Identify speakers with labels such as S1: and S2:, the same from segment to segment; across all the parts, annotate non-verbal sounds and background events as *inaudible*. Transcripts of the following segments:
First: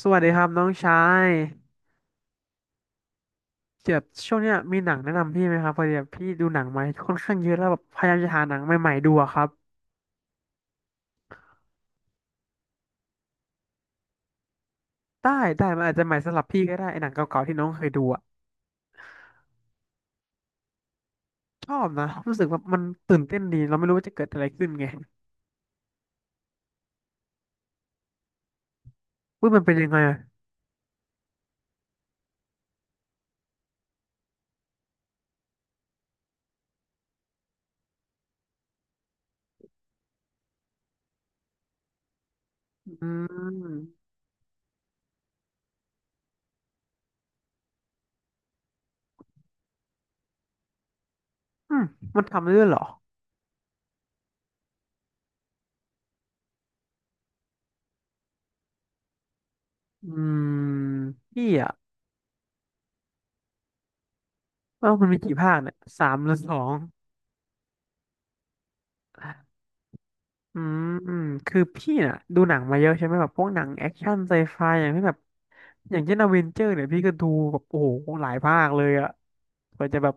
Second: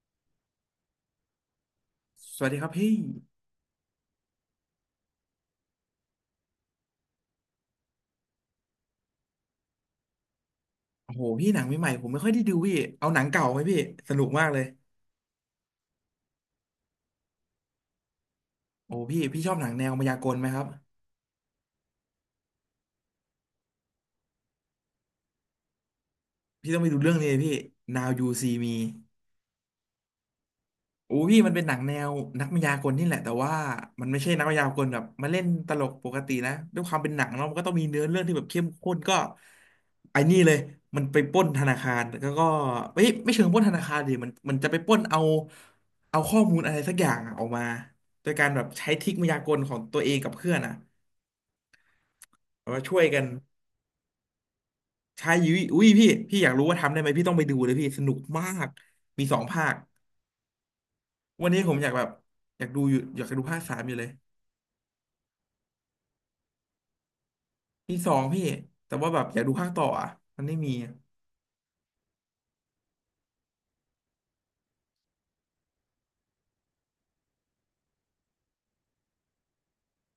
S1: สวัสดีครับน้องชาย
S2: สวัสดีครับพี่
S1: เดี๋ยวช่วงเนี้ยมีหนังแนะนำพี่ไหมครับพอดีแบบพี่ดูหนังมาค่อนข้างเยอะแล้วแบบพยายามจะหาหนังใหม่ๆดูอะครับ
S2: โอ้โหพี่หนังใหม่ๆผมไม่ค่อยได้ดูพี่เอาหนังเก่าไหมพี่สนุกมากเลย
S1: ได้ได้มันอาจจะใหม่สำหรับพี่ก็ได้ไอ้หนังเก่าๆที่น้องเคยดูอะ
S2: โอ้พี่ชอบหนังแนวมายากลไหมครับ
S1: ชอบนะรู้สึกว่ามันตื่นเต้นดีเราไม่รู้ว่าจะเกิดอะไรขึ้นไง
S2: พี่ต้องไปดูเรื่องนี้เลยพี่ Now You See Me
S1: ว่ามันเป็นยังไงอะ
S2: โอ้พี่มันเป็นหนังแนวนักมายากลนี่แหละแต่ว่ามันไม่ใช่นักมายากลแบบมาเล่นตลกปกตินะด้วยความเป็นหนังเนาะมันก็ต้องมีเนื้อเรื่องที่แบบเข้มข้นก็ไอ้นี่เลยมันไปปล้นธนาคารแล้วก็
S1: อื
S2: เอ้ยไม่เชิงปล้นธนา
S1: ม
S2: คารดิมันจะไปปล้นเอาข้อมูลอะไรสักอย่างอะออกมาโดยการแบบใช้ทริคมายากลของตัวเองกับเพื่อนอะ
S1: อืมมันทำได้ด้ว
S2: แบ
S1: ย
S2: บ
S1: เหรอ
S2: ว่าช่วยกันใช้ยุ้ยอุ้ยพี่อยากรู้ว่าทำได้ไหมพี่ต้องไปดูเลยพี่สนุกมากมีสองภาค
S1: อืมพี่
S2: วันนี้
S1: อะ
S2: ผมอยากแบบอยากดูอยู่อยากดูภาคสามอยู่เลย
S1: ว่ามันมีกี่ภาคเนี่ยสามหรือสอง
S2: มีสองพี่แต่ว่าแบบอยากดูภาคต่ออ่ะมันไม่
S1: อื
S2: มี
S1: ม
S2: อะ
S1: อืมคือพี่น่ะดูหนังมาเยอะใช่ไหมแบบพวกหนังแอคชั่นไซไฟอย่างที่แบบอย่างเช่นอเวนเจอร์เนี่ยพี่ก็ดูแบบโอ้โหหลายภาคเลยอะกว่าจะแบบ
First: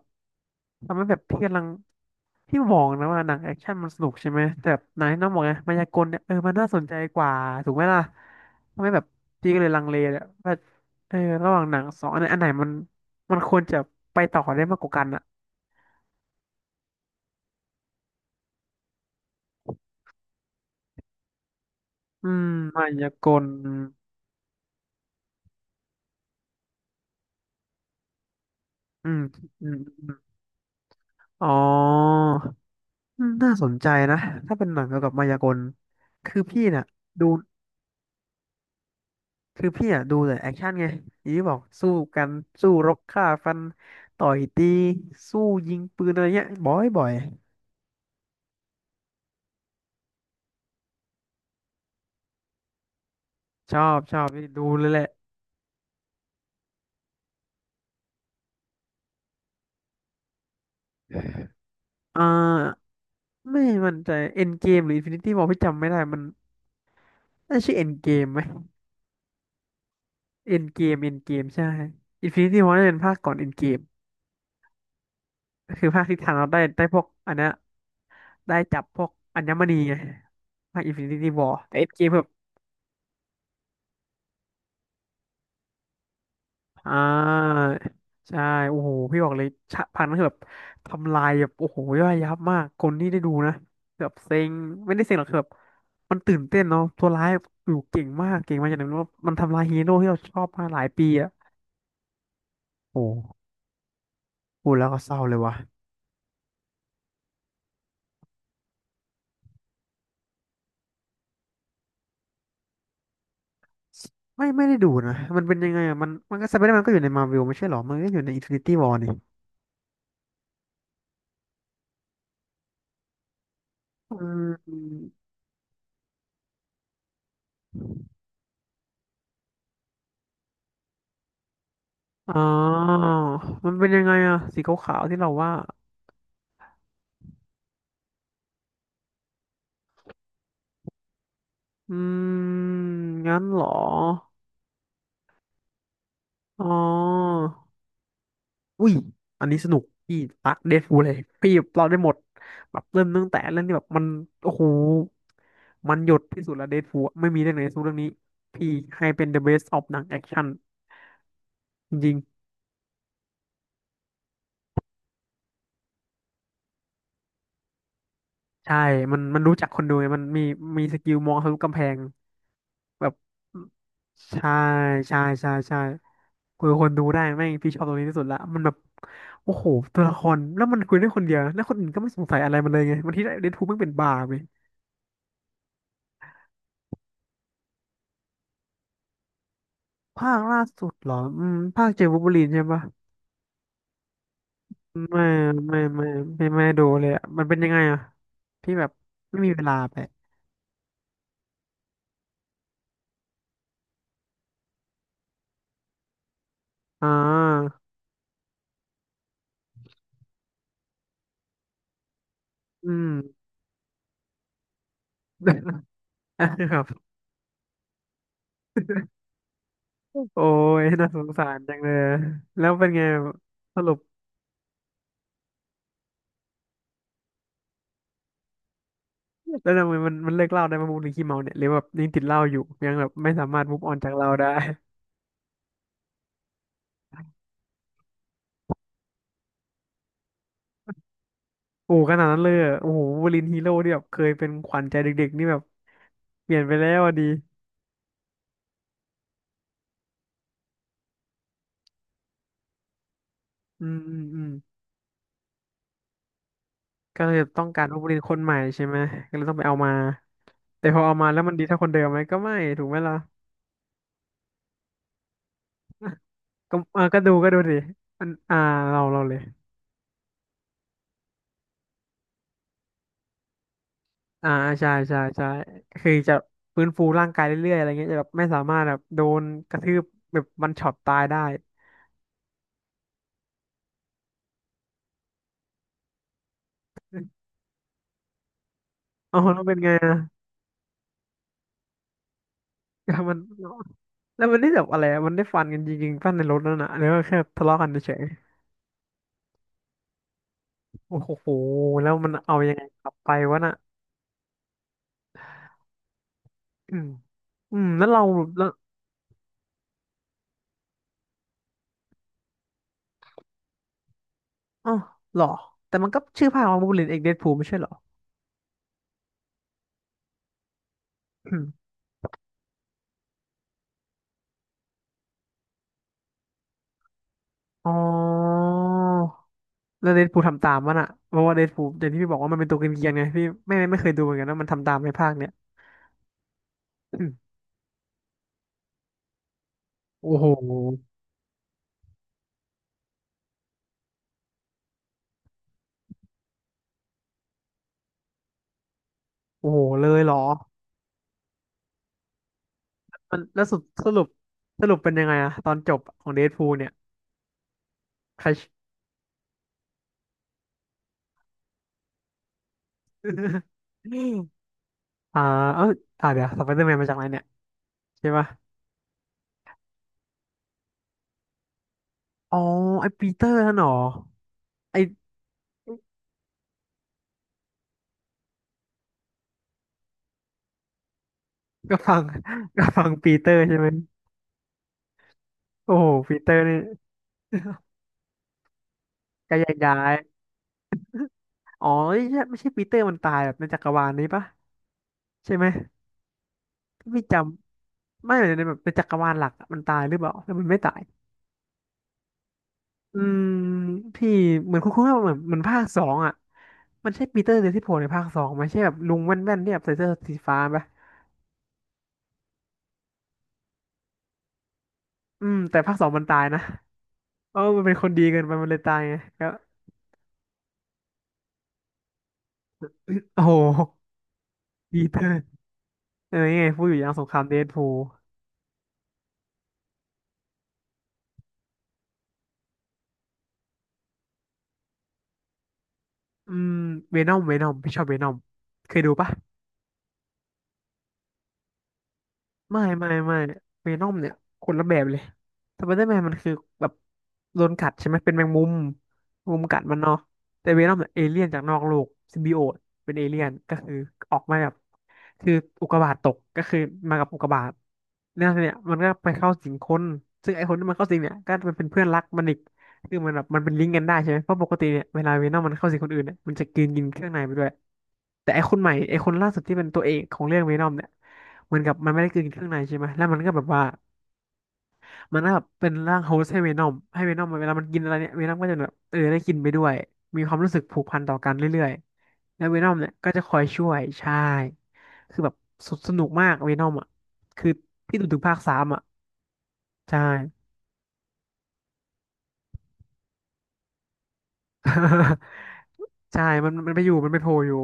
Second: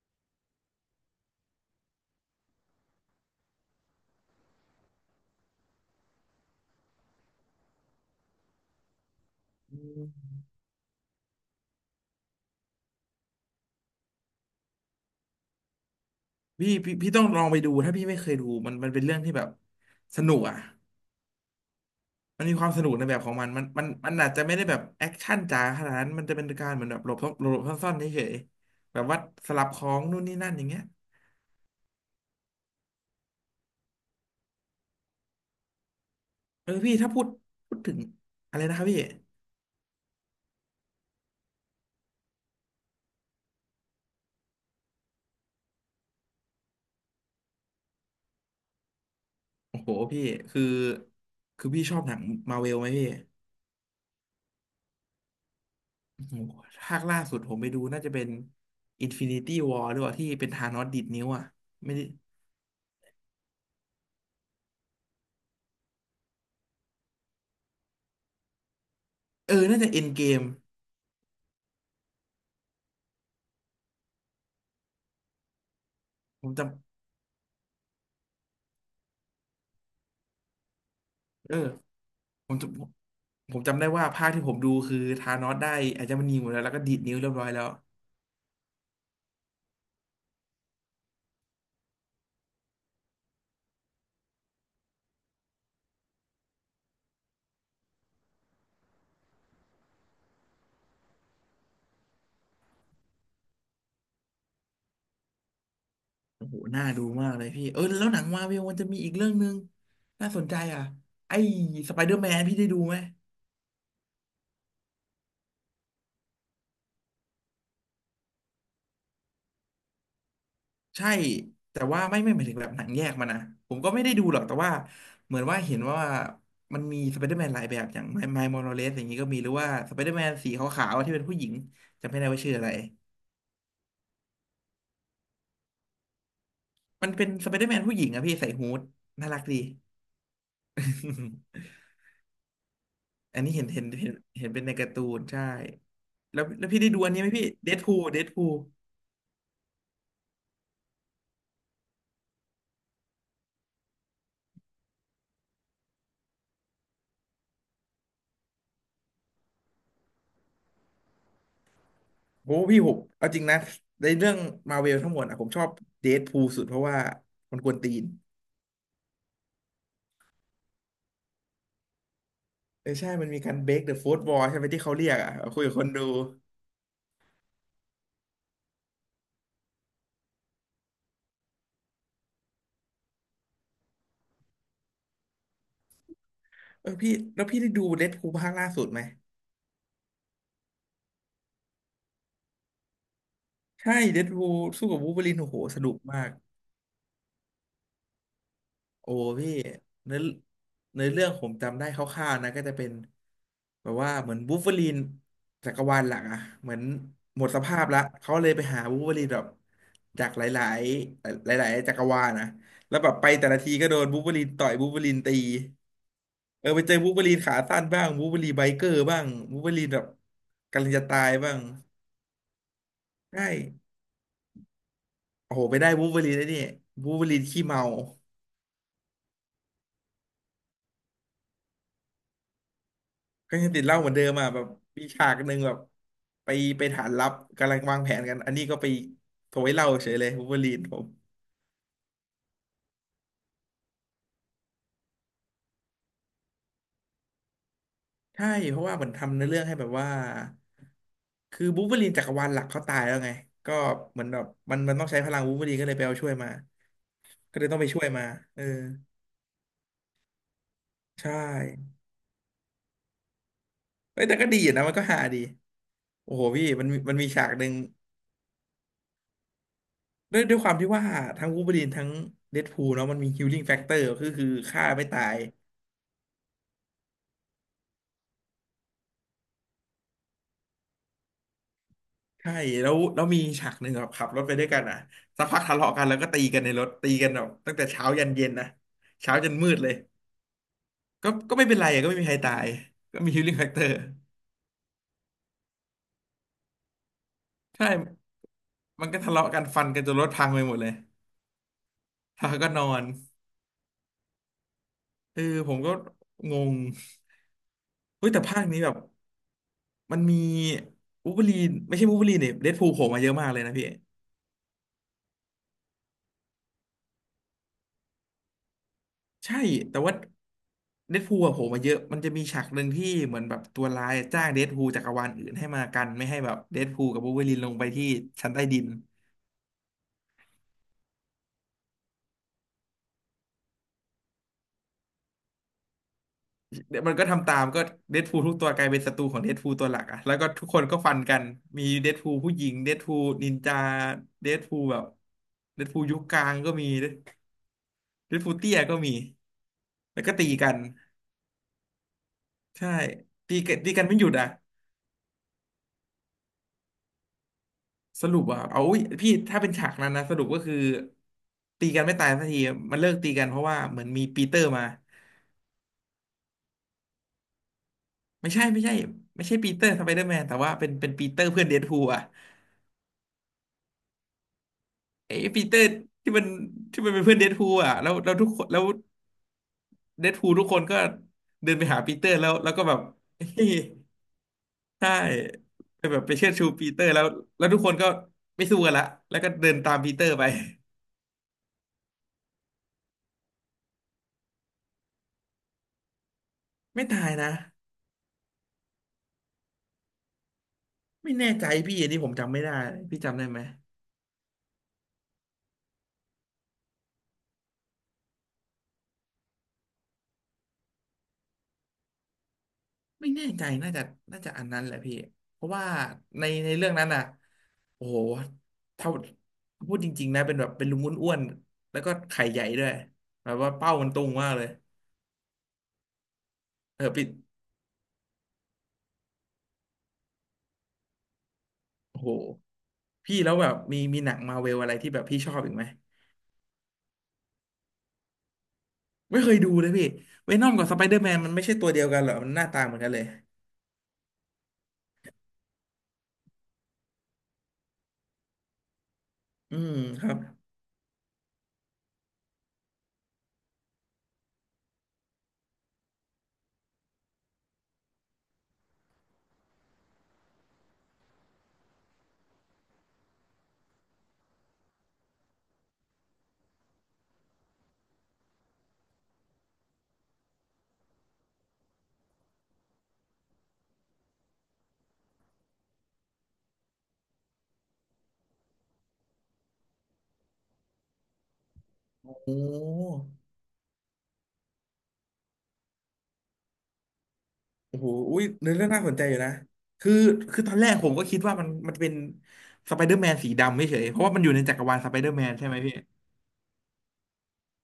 S1: ทำให้แบบพี่กำลังพี่มองนะว่าหนังแอคชั่นมันสนุกใช่ไหมแต่แบบหนังที่น้องบอกไงมายากลเนี่ยเออมันน่าสนใจกว่าถูกไหมล่ะทำให้แบบพี่ก็เลย
S2: อื
S1: ลังเลเนี่ย
S2: ม
S1: ว่าเออระหว่างหนังสองอันไหนอันไหนมันมันควรจะไปต่อได้มากกว่ากันอะ
S2: พี่ต้องลองไปดูถ้าพี่ไม่เคยดูมันเป็นเรื่องที่แบบสนุกอ่ะ
S1: อื
S2: มั
S1: ม
S2: นมีความส
S1: มา
S2: นุกใน
S1: ยา
S2: แบบ
S1: ก
S2: ของ
S1: ล
S2: มันมันอาจจะไม่ได้แบบแอคชั่นจ๋าขนาดนั้นมันจะเป็นการเหมือนแบบหลบซ่อนหลบซ่อนๆเฉยๆแบบ
S1: อื
S2: ว่า
S1: ม
S2: สลั
S1: อื
S2: บ
S1: ม
S2: ของ
S1: อ
S2: นู่น
S1: ม
S2: นี่นั่นอย่างเงี้ย
S1: อ๋อ อืมน่าสนใจนะถ้าเป็นหนังเกี่ยวกับมายากลคือพี่
S2: เออ
S1: เนี่ย
S2: พี่ถ้าพู
S1: ดู
S2: ดพูดถึงอะไรนะครับพี่
S1: คือพี่อ่ะดูแต่แอคชั่นไงอย่างที่บอกสู้กันสู้รบฆ่าฟันต่อยตีสู้ยิงปืนอะไรเงี้ยบ่อยบ่อย
S2: โอ้โหพี่คือคือพี่ชอบหนังมาเวลไหมพี่
S1: ชอบชอบดูเลยแหละ
S2: โอ้โหภาคล่าสุดผมไปดูน่าจะเป็น Infinity War หรือเปล่าที่เป็นธานอสดีดนิ้วอ่ะไม่ได้
S1: เอ่าไม่มั่นใจเอ็นเกมหรืออินฟินิตี้วอพี่จำไม่ได้มันน่าชื่อเอ็นเกมไหม
S2: เออน่าจะ End Game
S1: เอ็นเกมเอ็นเกมใช่อินฟินิตี้วอน่าจะเป็นภาคก่อนเอ็นเกมคือภาคที่ทาน
S2: ผ
S1: เรา
S2: ม
S1: ได้
S2: จ
S1: ได้พวกอันเนี้ยได้จับพวกอัญมณีไงภาคอินฟินิตี้ว
S2: ำ
S1: อ
S2: เอ
S1: ร์
S2: อ
S1: เอ็นเกม
S2: ผมจำผมจำได้ว่าภาคที่ผมดูคือธานอสได้อาจจะมันนีหมดแล้วแล้วก็
S1: อ่
S2: ดีดนิ้วเรียบร้อยแล้
S1: า
S2: ว
S1: ใช่โอ้โหพี่บอกเลยฉาพันนั้นคือแบบทำลายแบบโอ้โหย่อยยับมากคนที่ได้ดูนะแบบเซ็งไม่ได้เซ็งหรอกคือแบบมันตื่นเต้นเนาะตัวร้ายอยู่เก่งมากเก่งมากอย่างนั้นว่ามันทำลายฮีโร่ที่เราชอบมาหลายปีอะโอ้โหพูดแล้วก็เศร้าเลยวะ
S2: โอ้โหน่าดูมากเลยพี่เออแล้วหนังมาเวลมันจะมีอีกเรื่องหนึ่งน่าสนใจอ่ะไอ้สไปเดอร์แมนพี่ได้ดูไหม
S1: ไม่ไม่ได้ดูนะมันเป็นยังไงอะมันมันก็สไปเดอร์แมนก็อยู่ในมาร์เวลไม่ใช่หรอมันก็อยู่ในอินฟินิตี้วอร์นี่
S2: ใช่แต่ว่าไม่หมายถึงแบบหนังแยกมานะผมก็ไม่ได้
S1: อื
S2: ดูหรอกแต่ว่า
S1: ม
S2: เหมือนว่าเห็นว่ามันมีสไปเดอร์แมนหลายแบบอย่างไมไมล์มอราเลสอย่างนี้ก็มีหรือว่าสไปเดอร์แมนสีขาวๆที่เป็นผู้หญิงจำไม่ได้
S1: อ๋
S2: ว่า
S1: อ
S2: ชื่ออะไร
S1: มันเป็นยังไงอะสีขาวๆที่เราว่า
S2: มันเป็นสไปเดอร์แมนผู้หญิงอะพี่ใส่ฮู้ดน่ารักดี *laughs*
S1: อืมงั้
S2: อั
S1: น
S2: นนี้
S1: เหร
S2: เห็น
S1: อ
S2: เห็นเห็นเห็นเป็นในการ์ตูนใช่แล้ว
S1: อ๋
S2: แล้
S1: อ
S2: วพี่ได้ดูอันนี้ไหมพี่เดดพูล
S1: อุ้ยอันนี้สนุกพี่รักเดดพูลเลยพี่เราได้หมด แบบเริ่มตั้งแต่เรื่องที่แบบมัน โอ้โห มันหยดที่สุดแล้วเดดพูลไม่มีเรื่องไหนสู้เรื่องนี้พี่ให้เป็น the best of หนังแอคชั่นจริง
S2: โอ้พี่ผมเอาจริงนะในเรื่องมาเวลทั้งหมดอะผมชอบเดดพูลสุดเพราะว่ามันกวนตีน
S1: ๆใช่มันมันรู้จักคนดูไงมันมีมีสกิลมองทะลุกำแพง
S2: เออใช่
S1: แบบ
S2: มันมีการ break the fourth wall
S1: ใช่
S2: ใช่ไหมที่เขาเรียก
S1: ใช่
S2: อ่ะ
S1: ใช่
S2: คุยกับ
S1: ใช่
S2: คนดู
S1: คุยกับคนดูได้แม่งพี่ชอบตรงนี้ที่สุดละมันแบบโอ้โห ตัวละครแล้วมันคุยได้คนเดียวนะแล้วคนอื่นก็ไม่สงสัยอะไรมันเลยไงบางทีเดดพูลแม่งเป็นบ้าไป
S2: เออพี่แล้วพี่ได้ดูเดดพูลภาคล่าสุดไหม
S1: ภาคล่าสุดเหรออืมภาคเจอวูล์ฟเวอรีนใช่ปะ
S2: ใช่เดดพูลสู้กับวูล์ฟเว
S1: ไม่
S2: อรีนโอ้โหส
S1: ไม่
S2: นุก
S1: ไม่
S2: มาก
S1: ไม่ไม่ดูเลยอะมันเป็นยังไงอะพี่แบบ
S2: โอ้
S1: ไม่
S2: พี่
S1: มีเวลาไป
S2: เนื้อเนื้อเรื่องผมจำได้คร่าวๆนะก็จะเป็นแบบว่าเหมือนวูล์ฟเวอรีนจักรวาลหลักอ่ะเหมือน
S1: อ่
S2: หมดส
S1: า
S2: ภาพละเขาเลยไปหาวูล์ฟเวอรีนแบบจากหลายๆหลายๆจักรวาลนะ
S1: อื
S2: แล้ว
S1: ม
S2: แบบไปแต่ละทีก็โดนวูล์ฟเวอรีนต่อยวูล์ฟเวอรีนตี
S1: *laughs*
S2: เออ
S1: ครั
S2: ไปเจอ
S1: บ
S2: วูล์ฟเวอรีนขาสั้นบ้างวูล์ฟเวอรีนไบเกอร์บ้างวูล์ฟเวอรีนแบบ
S1: โอ้ย
S2: กำลังจะ
S1: น่าส
S2: ตา
S1: ง
S2: ย
S1: สา
S2: บ้า
S1: ร
S2: ง
S1: จังเลย แล้วเป็นไง
S2: ใช่
S1: สรุป
S2: โอ้โหไปได้วูล์ฟเวอรีนได้นี่วูล์ฟเวอรีนขี้เมา
S1: แล้วทำไมมันมันเลิกเหล้าได้มาบูหรือขี้เมาเนี่ยหรือแบบยังติดเหล้าอยู่ยังแบบไม่สา
S2: ก็
S1: มารถ
S2: ยังติ
S1: move
S2: ดเห
S1: on
S2: ล้าเห
S1: จา
S2: มื
S1: ก
S2: อน
S1: เห
S2: เดิ
S1: ล้า
S2: ม
S1: ได้
S2: อ่ะแบบมีฉากหนึ่งแบบไปไปฐานลับกำลังวางแผนกันอันนี้ก็ไปโถยเหล้าเฉยเลยวูล์ฟเวอรีนผม
S1: โอ้ขนาดนั้นเลยเหรอโอ้โหวูล์ฟเวอรีนฮีโร่ที่แบบเคยเป็นขวัญใจเด็กๆนี่แบบเปลี่ยนไปแล้วอะดี
S2: ใช่เพราะว่าเหมือนทำในอเรื่องให้แบบว่าคือวูล์ฟเวอรีนจักรวาลหลักเขาตายแล้วไงก็
S1: อืมอื
S2: เห
S1: ม
S2: มือนแบ
S1: อื
S2: บ
S1: ม
S2: มันต้องใช้พลังวูล์ฟเวอรีนก็เลยไปเอาช่วยมา
S1: ก็เลย
S2: ก็
S1: ต้
S2: เล
S1: อง
S2: ยต้อง
S1: การ
S2: ไป
S1: นั
S2: ช่
S1: ก
S2: วย
S1: เรียน
S2: มา
S1: คนใหม่
S2: เออ
S1: ใช่ไหมก็เลยต้องไปเอามาแต่พอเอา
S2: ใช
S1: มาแล้วมันดีเท่าคนเดิ
S2: ่
S1: มไหมก็ไม่ถูกไหมล่ะ
S2: เอ้ยแต่ก็ดีอยู่นะมันก็หาดี โอ้โหพี่
S1: ก็
S2: มันมี
S1: เออ
S2: มัน
S1: ก็
S2: มี
S1: ดู
S2: ฉา
S1: ก็
S2: ก
S1: ดู
S2: หนึ่ง
S1: ดิอันอ่าเราเราเลย
S2: ด้วยความที่ว่าทั้งวูล์ฟเวอรีนทั้งเดดพูลเนาะมันมีฮีลลิ่งแฟกเตอร์คือ
S1: อ่า
S2: ฆ่า
S1: ใช่
S2: ไม่
S1: ใช่
S2: ตาย
S1: ใช่ก็คือจะฟื้นฟูร่างกายเรื่อยๆอะไรเงี้ยจะแบบไม่สามารถแบบโดนกระทืบแบบมันช็อตตายได้
S2: ใช่แล้วมีฉากหนึ่งแบบขับรถไปด้วยกันอ่ะสักพักทะเลาะกันแล้วก็ตีกันในรถตีกันแบบตั้งแต่เช้ายันเย็นนะ
S1: *laughs*
S2: เช้า
S1: อ๋อ
S2: จน
S1: แล้ว
S2: มื
S1: เป็
S2: ด
S1: น
S2: เล
S1: ไง
S2: ย
S1: อะ
S2: ก็ไม่เป็นไรอะก็ไม่มีใครตาย
S1: ก็
S2: ก็มี
S1: มัน
S2: ฮีลลิ่งแฟกเตอร์
S1: แล้วมันได้แบบอะไรอะมันได้ฟันกันจริงๆฟันในรถนั่นน่ะหรือว่าแค่ทะเลาะ
S2: ใช่
S1: กันเฉย
S2: มันก็ทะเลาะกันฟันกันจนรถพังไปหมดเลย
S1: ๆโอ้โหแล้วมัน
S2: แล้
S1: เอา
S2: วก็
S1: ยัง
S2: น
S1: ไง
S2: อน
S1: กลับไปวะน่ะ
S2: เออผมก็งง
S1: อืมอืมแล้วเรา
S2: เฮ้ยแต่ภาคนี้แบบ มันมีวูล์ฟเวอรีนเนี่ยเดดพูลโผล่มาเยอะมากเลยนะพี่
S1: อ๋อเหรอแต่มันก็ชื่อภาคว่าบูลลินเอกเดดพูลไม่ใช่เหรอ
S2: ใช่แต่ว่าเดดพูลอะ
S1: อื
S2: โผล่
S1: ม *clears throat*
S2: มาเยอะมันจะมีฉากหนึ่งที่เหมือนแบบตัวร้ายจ้างเดดพูลจากจักรวาลอื่นให้มากันไม่ให้แบบเดดพูลกับวูล์ฟเวอรีนลงไป
S1: อ๋
S2: ที่ชั้น
S1: อ
S2: ใต้ดิน
S1: แล้วเดดพูลทำตามมันอะเพราะว่าเดดพูลอย่างที่พี่บอกว่ามันเป็นตัวเกรียนๆไงพี่ไม่เคยดูเหมือนกันว่ามันทำตามในภาคเนี้ย
S2: เดี๋ยว
S1: *clears throat*
S2: มั
S1: อื
S2: นก็
S1: ม
S2: ทำตามก็เดดพูลทุกตัวกลายเป็นศัตรูของเดดพูลตัวหลักอะ
S1: โอ้
S2: แล้ว
S1: โห
S2: ก็ทุกคนก็ฟันกันมีเดดพูลผู้หญิงเดดพูลนินจาเดดพูลแบบเดดพูลยุคกลางก็มีเดดพูลเตี้ยก็มี
S1: โอ้โหเลย
S2: แล้ว
S1: เห
S2: ก็
S1: รอ
S2: ตีกันใช่
S1: มัน
S2: ตี
S1: แล้ว
S2: กั
S1: สุ
S2: น
S1: ด
S2: ตีกั
S1: ส
S2: นไม่
S1: รุ
S2: ห
S1: ป
S2: ยุดอะ
S1: สรุปเป็นยังไงอะตอนจบของเดดพูลเนี่ย
S2: สรุ
S1: ใค
S2: ป
S1: ร
S2: ว่าเอาอุ๊ยพี่ถ้าเป็นฉากนั้นนะสรุปก็คือตีกันไม่ตายสักทีมันเลิกตีกันเพราะ
S1: *laughs*
S2: ว่าเหมือนมีปีเตอร์มา
S1: อ่าเออเดี๋ยวสไปเดอร์แมนมาจากไหนเนี่ยใช่ปะ
S2: ไม่ใช่ไม่ใช่ปีเตอร์สไปเดอร์แมนแต่ว่าเป็นปีเตอร์เพื่อนเดดพูลอ่ะ
S1: อ๋อไอปีเตอร์นั่นเหรอไอ
S2: ไอ้ปีเตอร์ที่มันที่มันเป็นเพื่อนเดดพูลอ่ะแล้วทุกคนแล้วเดดพูลทุกคนก็เดินไป
S1: ก
S2: หา
S1: ระ
S2: ปี
S1: ฟัง
S2: เตอร์แล้ว
S1: ก
S2: ก็
S1: ระ
S2: แบบ
S1: ฟังปีเต
S2: *laughs*
S1: อร์
S2: เฮ้ย
S1: ใช่ไหม
S2: ใช่
S1: โอ้
S2: ไป
S1: โห
S2: แบบไป
S1: ปี
S2: เชิ
S1: เต
S2: ด
S1: อร์
S2: ชู
S1: นี่
S2: ปีเตอร์แล้วแล้วทุกคนก็ไม่สู้กันละแล้วก็
S1: ก็แย
S2: เดิ
S1: ก
S2: นตา
S1: ย้า
S2: มปี
S1: ย
S2: เตอร์ไป
S1: อ๋อไม่ใช่ไม่ใช่ปีเตอร์มันตายแบบในจักรวาลนี้ปะใช่ไหม
S2: ไม่ตา
S1: ไม่
S2: ย
S1: จ
S2: นะ
S1: ำไม่ในแบบในจักรวาลหลักอะมันตายหรือเปล่าแล้วมันไม่ตาย
S2: ไม่แน่ใจพี่อันนี้ผมจำไม่ได้
S1: อื
S2: พี่จำ
S1: ม
S2: ได้ไหม
S1: พี่เหมือนคุ้นๆว่าเหมือนเหมือนภาคสองอ่ะมันใช่ปีเตอร์เดลที่โผล่ในภาคสองไหมใช่แบบลุงแว่นๆที่แบบใส่เสื้อสีฟ้าปะ
S2: ไม่แน่ใจน่าจะอันนั้นแหละพี่
S1: อืม
S2: เพราะ
S1: แต่
S2: ว่า
S1: ภาคสองมันตา
S2: ใน
S1: ยนะ
S2: ในเรื่องนั้นอ่ะ
S1: เออมันเป็นค
S2: โอ้
S1: น
S2: โห
S1: ดีเกินไปมันเลยตาย
S2: เท่า
S1: ไงก็
S2: พูดจริงๆนะเป็นแบบเป็นลุงอ้วนๆแล้วก็ไข่ใหญ่ด้วย
S1: โอ้
S2: แบ
S1: โห
S2: บว่าเป้ามันตุงมากเลย
S1: ปีเตอร์เออยังไงพูดอยู่
S2: เอ
S1: อ
S2: อ
S1: ย่างส
S2: ปิ
S1: ง
S2: ด
S1: ครามเดดพูล
S2: โอ้โหพี่แล้วแบบมีหนังมาเวลอะไรที่แบบพี่ชอบอีกไหม
S1: อืมเวนอมเวนอมพี่ชอบเวนอมเคยดูปะ
S2: ไม่เคยดูเลยพี่เวนอมกับสไปเดอร์แมนมันไม่ใช่ตัวเดียวกันเหรอมันหน้า
S1: ไม่
S2: ตาเหมือน
S1: ไม่
S2: กันเลย
S1: ไม่เวนอมเนี่ยคนละแบบเลยสไปเดอร์แมนมันคือแบบโดนกัดใช่ไหมเป็นแมงมุมแมงมุม
S2: อื
S1: กัด
S2: ม
S1: มันเนาะ
S2: ครับ
S1: แต่เวนอมเนี่ยเอเลี่ยนจากนอกโลกซิมบิโอตเป็นเอเลี่ยนก็คือออกมาแบบคืออุกกาบาตตกก็คือมากับอุกกาบาตเนี่ยเนี่ยมันก็ไปเข้าสิงคนซึ่งไอ้คนที่มันเข้าสิงเนี่ยก็มันเป็นเพื่อนรักมันอีกคือมันแบบมันเป็นลิงก์กันได้ใช่ไหมเพราะปกติเนี่ยเวลาเวนอมมันเข้าสิงคนอื่นเนี่ยมันจะกินกินเครื่องในไปด้วย แต่ไอคนใหม่ไอคนล่าสุดที่เป็นตัวเอกของเรื่องเวนอมเนี่ยเหมือนกับมันไม่ได้กินเครื่องในใช่ไหมแล้วมันก็แบบว่ามันก็แบบเป็นร่างโฮสต์ให้เวนอมให้เวนอมเวลามันกินอะไรเนี่ยเวนอมก็จะแบบเออได้กินไปด้วยมีความรู้สึกผูกพันต่อกันเรื่อย
S2: โอ้
S1: ๆแล้วเวนอมเนี่ยก็จะคอยช่วยใช่คือแบบสสนุกมากเวนอมอ่ะคือ
S2: โอ้โห
S1: พี่ดูถึ
S2: อุ้
S1: ง
S2: ย
S1: ภาค
S2: เนื้
S1: สา
S2: อ
S1: ม
S2: เรื่อง
S1: อ่ะ
S2: น่าสนใจอยู่นะ คือ
S1: ใช่
S2: คือตอนแรกผมก็คิดว่ามัน มันเป็นสไปเดอร์แมนสีดำไม่เฉยๆเพราะว่ามันอยู่ในจักรวาลสไปเดอร์แม
S1: *laughs*
S2: นใช่ไหมพี่
S1: ใช่มันไปอยู่มันไปโผล่อยู่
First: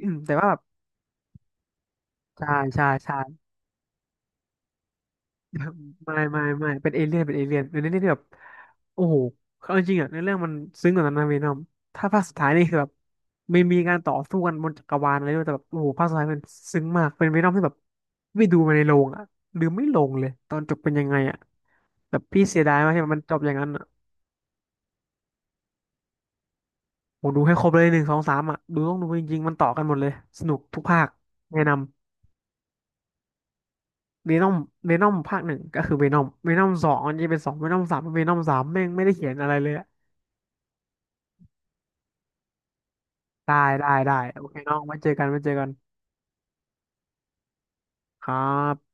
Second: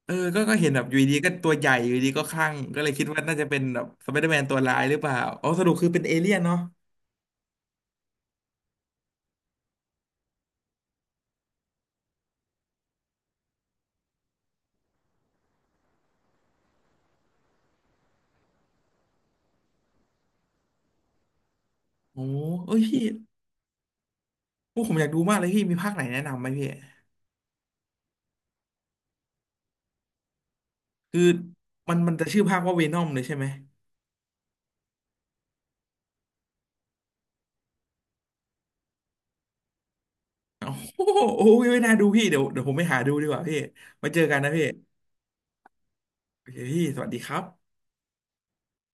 S1: อื
S2: เอ
S1: ม
S2: อ
S1: แต่
S2: ก็
S1: ว่าแบ
S2: ก็
S1: บ
S2: เห็นแบบอยู่ดีก็ตัวใหญ่อยู่ดีก็ค
S1: ใช่
S2: ลั่งก็
S1: ใช่
S2: เลยคิด
S1: ใช่
S2: ว่าน่าจะเป็นแบบสไปเดอร์แมนตัวร้ายหรือเปล่าอ๋อสรุปคือเป็นเอ
S1: ไม่
S2: เลี่ยน
S1: ไม่
S2: เนาะ
S1: ไม่เป็นเอเลี่ยนเป็นเอเลี่ยนเป็นเอเลี่ยนที่แบบโอ้โหเอาจริงๆอ่ะในเรื่องมันซึ้งกว่านั้นนะเวนอมถ้าภาคสุดท้ายนี่คือแบบไม่มีการต่อสู้กันบนจักรวาลอะไรด้วยแต่แบบโอ้โหภาคสุดท้ายมันซึ้งมากเป็นเวนอมที่แบบไม่ดูมาในโรงอ่ะหือไม่ลงเลยตอนจบเป็นยังไงอ่ะแบ
S2: โอ้
S1: บ
S2: โห
S1: พี่เสียดา
S2: เอ้
S1: ย
S2: ย
S1: มาก
S2: พี่
S1: ที่มันจบอย่างนั้นอ่ะ
S2: โอ้ผมอยากดูมากเลยพี่ มีภาคไหนแนะนำไหมพี่
S1: ผมดูให้ครบเลยหนึ่งสองสามอ่ะดูต้องดูจริงๆมันต่อกันหมดเลยสนุกทุกภาค
S2: คือ
S1: แนะน
S2: มันจะชื่อภาคว่าเวนอมเลยใช่ไหม
S1: ำเวนอมเวนอมภาคหนึ่งก็คือเวนอมเวนอมสองมันจะเป็นสองเวนอมสามเวนอมสามแม่งไม่ได้เขียนอะไรเลย
S2: โอ้โหโอ้ยไม่น่าดูพี่เดี๋ยวผมไปหาดูดีกว่า
S1: ได้
S2: พี่
S1: ได้
S2: มา
S1: ได้
S2: เจอกัน
S1: โอ
S2: นะ
S1: เค
S2: พี่
S1: น้องไว้เจอกันไว้เจอกัน
S2: โอเคพี่สวัสดีครับ
S1: ครับ